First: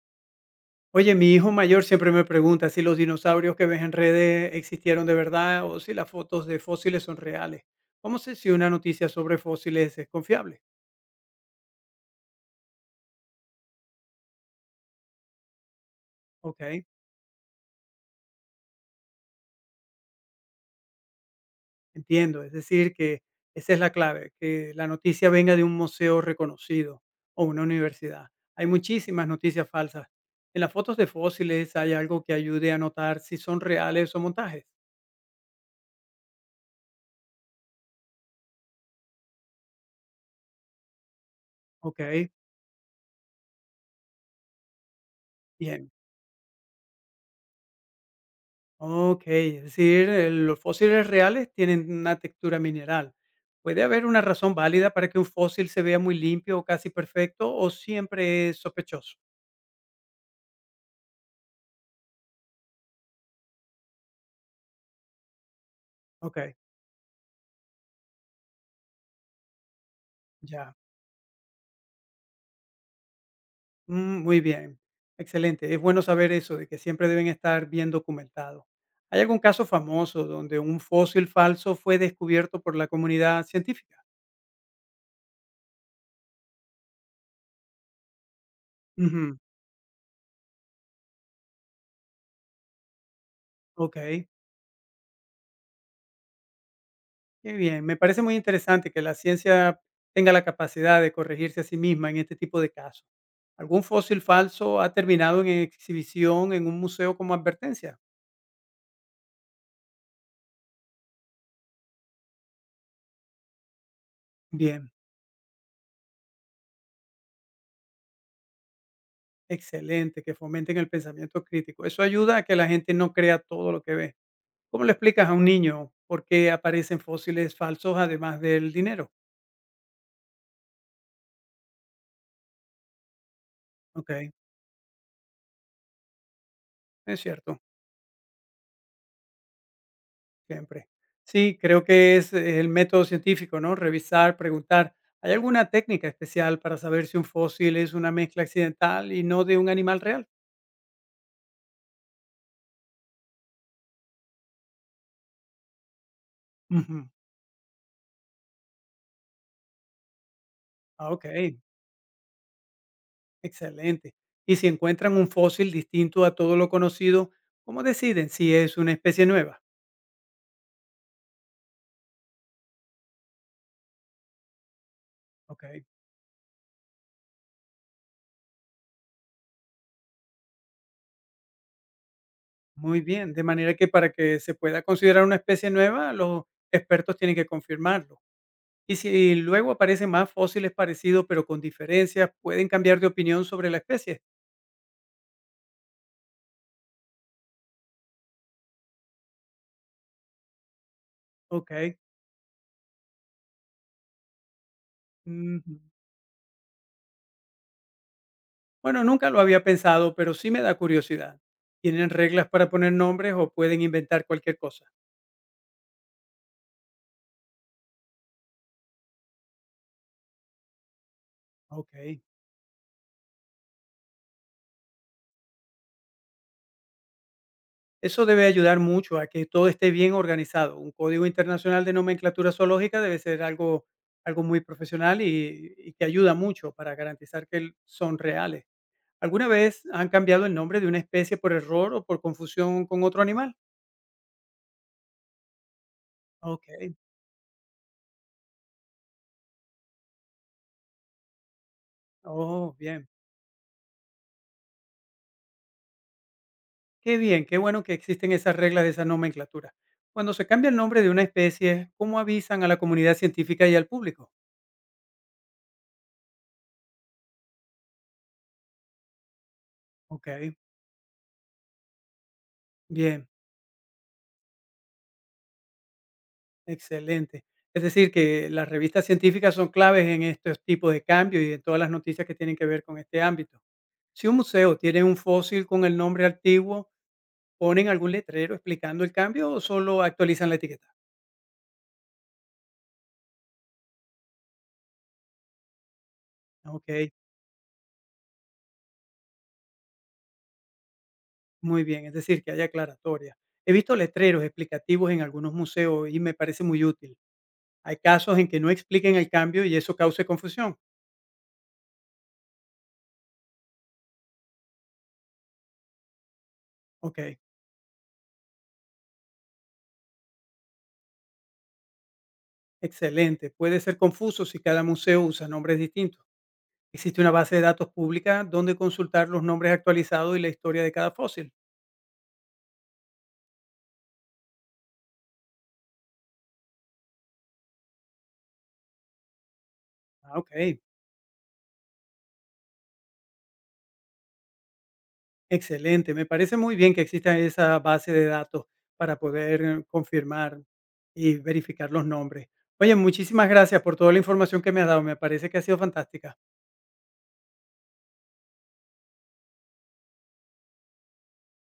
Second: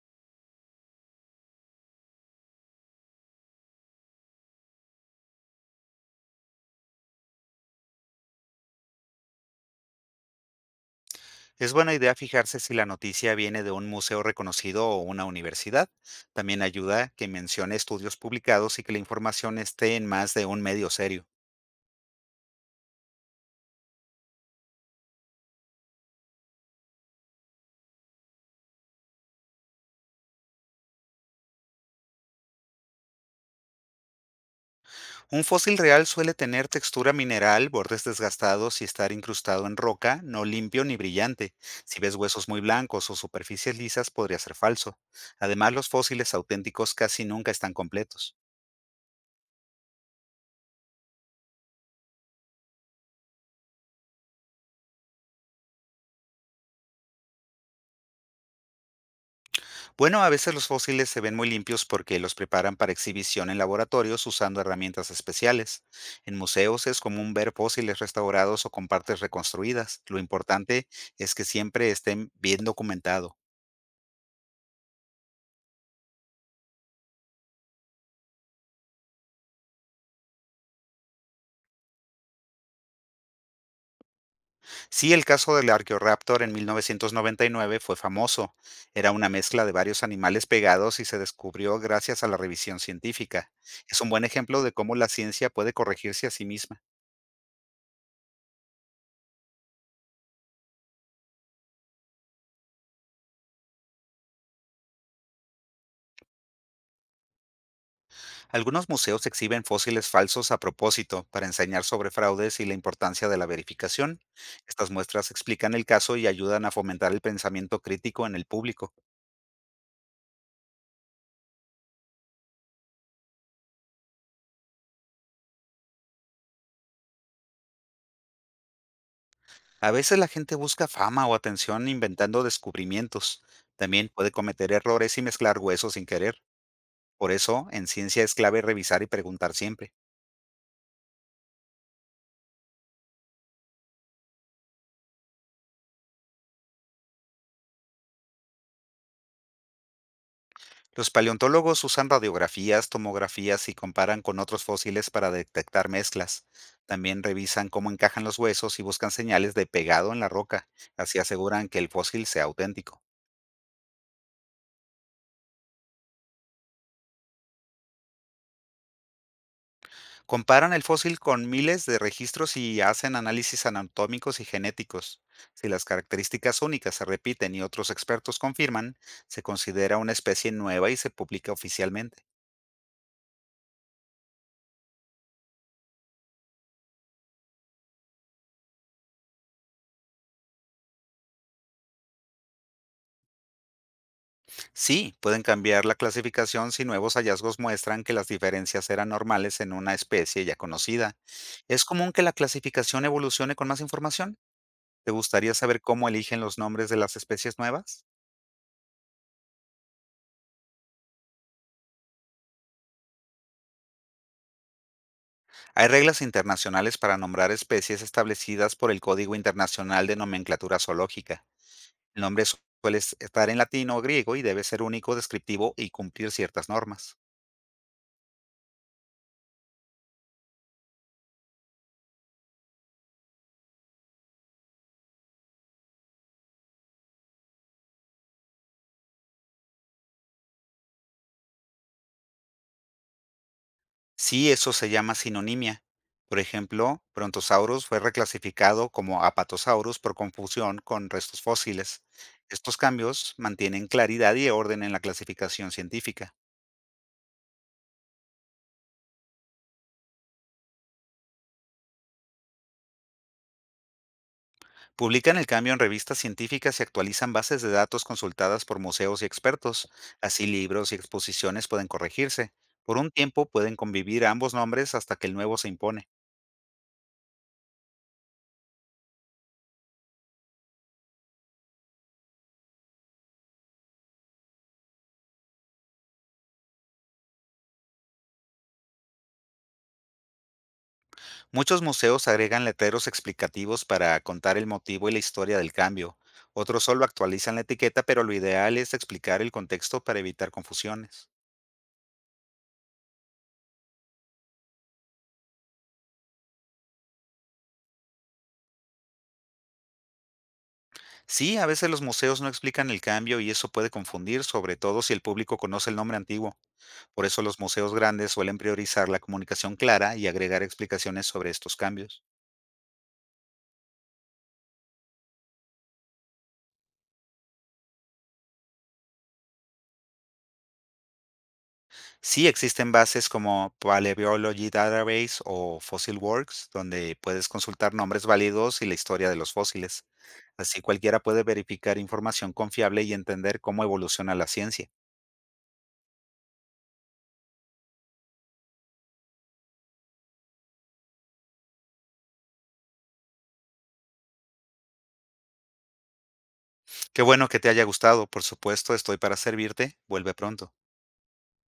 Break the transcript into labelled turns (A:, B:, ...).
A: Oye, mi hijo mayor siempre me pregunta si los dinosaurios que ves en redes existieron de verdad o si las fotos de fósiles son reales. ¿Cómo sé si una noticia sobre fósiles es confiable?
B: Es buena idea fijarse si la noticia viene de un museo reconocido o una universidad.
A: Ok,
B: También ayuda que mencione estudios publicados y que la información esté en más de un medio serio.
A: entiendo. Es decir, que esa es la clave, que la noticia venga de un museo reconocido o una universidad. Hay muchísimas noticias falsas. En las fotos de fósiles hay algo que ayude a notar si son reales o montajes.
B: Un fósil real suele tener textura mineral, bordes desgastados y estar incrustado en roca, no limpio ni brillante.
A: Ok,
B: Si ves huesos muy blancos o superficies lisas, podría ser falso. Además, los
A: bien.
B: fósiles auténticos casi nunca están completos.
A: Okey, es decir, los fósiles reales tienen una textura mineral. ¿Puede haber una razón válida para que un fósil se vea muy limpio o casi perfecto, o siempre es sospechoso?
B: Bueno, a veces los fósiles se ven muy limpios porque los preparan para exhibición en laboratorios usando herramientas especiales. En
A: Okey,
B: museos es común ver fósiles restaurados o con partes reconstruidas. Lo
A: ya.
B: importante es que siempre estén bien documentado.
A: Mm, muy bien, excelente. Es bueno saber eso, de que siempre deben estar bien documentados. ¿Hay algún caso famoso donde un fósil falso fue descubierto por la comunidad científica?
B: Sí, el caso del Archaeoraptor en 1999 fue famoso. Era una
A: Ujú,
B: mezcla de varios animales pegados y se descubrió gracias a la revisión científica. Es un buen
A: okey.
B: ejemplo de cómo la ciencia puede corregirse a sí misma.
A: Qué bien, me parece muy interesante que la ciencia tenga la capacidad de corregirse a sí misma en este tipo de casos. ¿Algún fósil falso ha terminado en exhibición en un museo como advertencia?
B: Algunos museos exhiben fósiles falsos a propósito para enseñar sobre fraudes y la importancia de la verificación.
A: Bien,
B: Estas muestras explican el caso y ayudan a fomentar el pensamiento crítico en el público.
A: excelente, que fomenten el pensamiento crítico. Eso ayuda a que la gente no crea todo lo que ve. ¿Cómo le explicas a un niño por qué aparecen fósiles falsos además del dinero?
B: A veces la gente busca fama o atención inventando descubrimientos. También
A: Ok,
B: puede cometer errores y mezclar huesos sin querer.
A: es
B: Por
A: cierto.
B: eso, en ciencia es clave revisar y preguntar siempre.
A: Siempre. Sí, creo que es el método científico, ¿no? Revisar, preguntar. ¿Hay alguna técnica especial para saber si un fósil es una mezcla accidental y no de un animal real?
B: Los paleontólogos usan radiografías, tomografías y comparan con otros fósiles para detectar mezclas.
A: Ujú.
B: También revisan cómo encajan los huesos y buscan señales de pegado en la roca,
A: Ah,
B: así
A: ok,
B: aseguran que el fósil sea auténtico.
A: excelente. Y si encuentran un fósil distinto a todo lo conocido, ¿cómo deciden si es una especie nueva?
B: Comparan el fósil con miles de registros y hacen análisis anatómicos y genéticos.
A: Ok,
B: Si las características únicas se repiten y otros expertos confirman, se considera una especie nueva y se publica oficialmente.
A: muy bien. De manera que para que se pueda considerar una especie nueva, los expertos tienen que confirmarlo. Y si luego aparecen más fósiles parecidos pero con diferencias, ¿pueden cambiar de opinión sobre la especie?
B: Sí, pueden cambiar la clasificación si nuevos hallazgos muestran que las diferencias eran normales en una especie ya conocida. Es
A: Okey,
B: común que la clasificación evolucione con más información. ¿Te gustaría
A: ujú.
B: saber cómo eligen los nombres de las especies nuevas?
A: Bueno, nunca lo había pensado, pero sí me da curiosidad. ¿Tienen reglas para poner nombres o pueden inventar cualquier cosa?
B: Hay reglas internacionales para nombrar especies establecidas por el Código Internacional de Nomenclatura Zoológica. El
A: Okey.
B: nombre suele estar en latino o griego y debe ser único, descriptivo y cumplir ciertas normas.
A: Eso debe ayudar mucho a que todo esté bien organizado. Un código internacional de nomenclatura zoológica debe ser algo algo muy profesional y que ayuda mucho para garantizar que son reales. ¿Alguna vez han cambiado el nombre de una especie por error o por confusión con otro animal?
B: Sí, eso se llama sinonimia. Por
A: Okey.
B: ejemplo, Brontosaurus fue reclasificado como Apatosaurus por confusión con restos fósiles.
A: Oh,
B: Estos
A: bien.
B: cambios mantienen claridad y orden en la clasificación científica.
A: Qué bien, qué bueno que existen esas reglas de esa nomenclatura. Cuando se cambia el nombre de una especie, ¿cómo avisan a la comunidad científica y al público?
B: Publican el cambio en revistas científicas y actualizan bases de datos consultadas por museos y expertos.
A: Ok,
B: Así libros y exposiciones pueden corregirse. Por un
A: bien,
B: tiempo pueden convivir ambos nombres hasta que el nuevo se impone.
A: excelente. Es decir, que las revistas científicas son claves en estos tipos de cambios y en todas las noticias que tienen que ver con este ámbito. Si un museo tiene un fósil con el nombre antiguo, ¿ponen algún letrero explicando el cambio o solo actualizan la etiqueta?
B: Muchos museos agregan letreros explicativos para contar el motivo y la historia del cambio. Otros
A: Ok,
B: solo actualizan la etiqueta, pero lo ideal es explicar el contexto para evitar confusiones.
A: muy bien, es decir, que hay aclaratoria. He visto letreros explicativos en algunos museos y me parece muy útil. Hay casos en que no expliquen el cambio y eso cause confusión.
B: Sí, a veces los museos no explican el cambio y eso puede confundir, sobre todo si el público conoce el nombre antiguo.
A: Ok,
B: Por eso los museos grandes suelen priorizar la comunicación clara y agregar explicaciones sobre estos cambios.
A: excelente. Puede ser confuso si cada museo usa nombres distintos. Existe una base de datos pública donde consultar los nombres actualizados y la historia de cada fósil.
B: Sí, existen bases como Paleobiology Database o Fossil Works, donde puedes consultar nombres válidos y la historia de los fósiles.
A: Ah, ok,
B: Así cualquiera puede verificar información confiable y entender cómo evoluciona la ciencia.
A: excelente. Me parece muy bien que exista esa base de datos para poder confirmar y verificar los nombres. Oye, muchísimas gracias por toda la información que me has dado. Me parece que ha sido fantástica.
B: Qué bueno que te haya gustado, por supuesto, estoy para servirte. Vuelve pronto.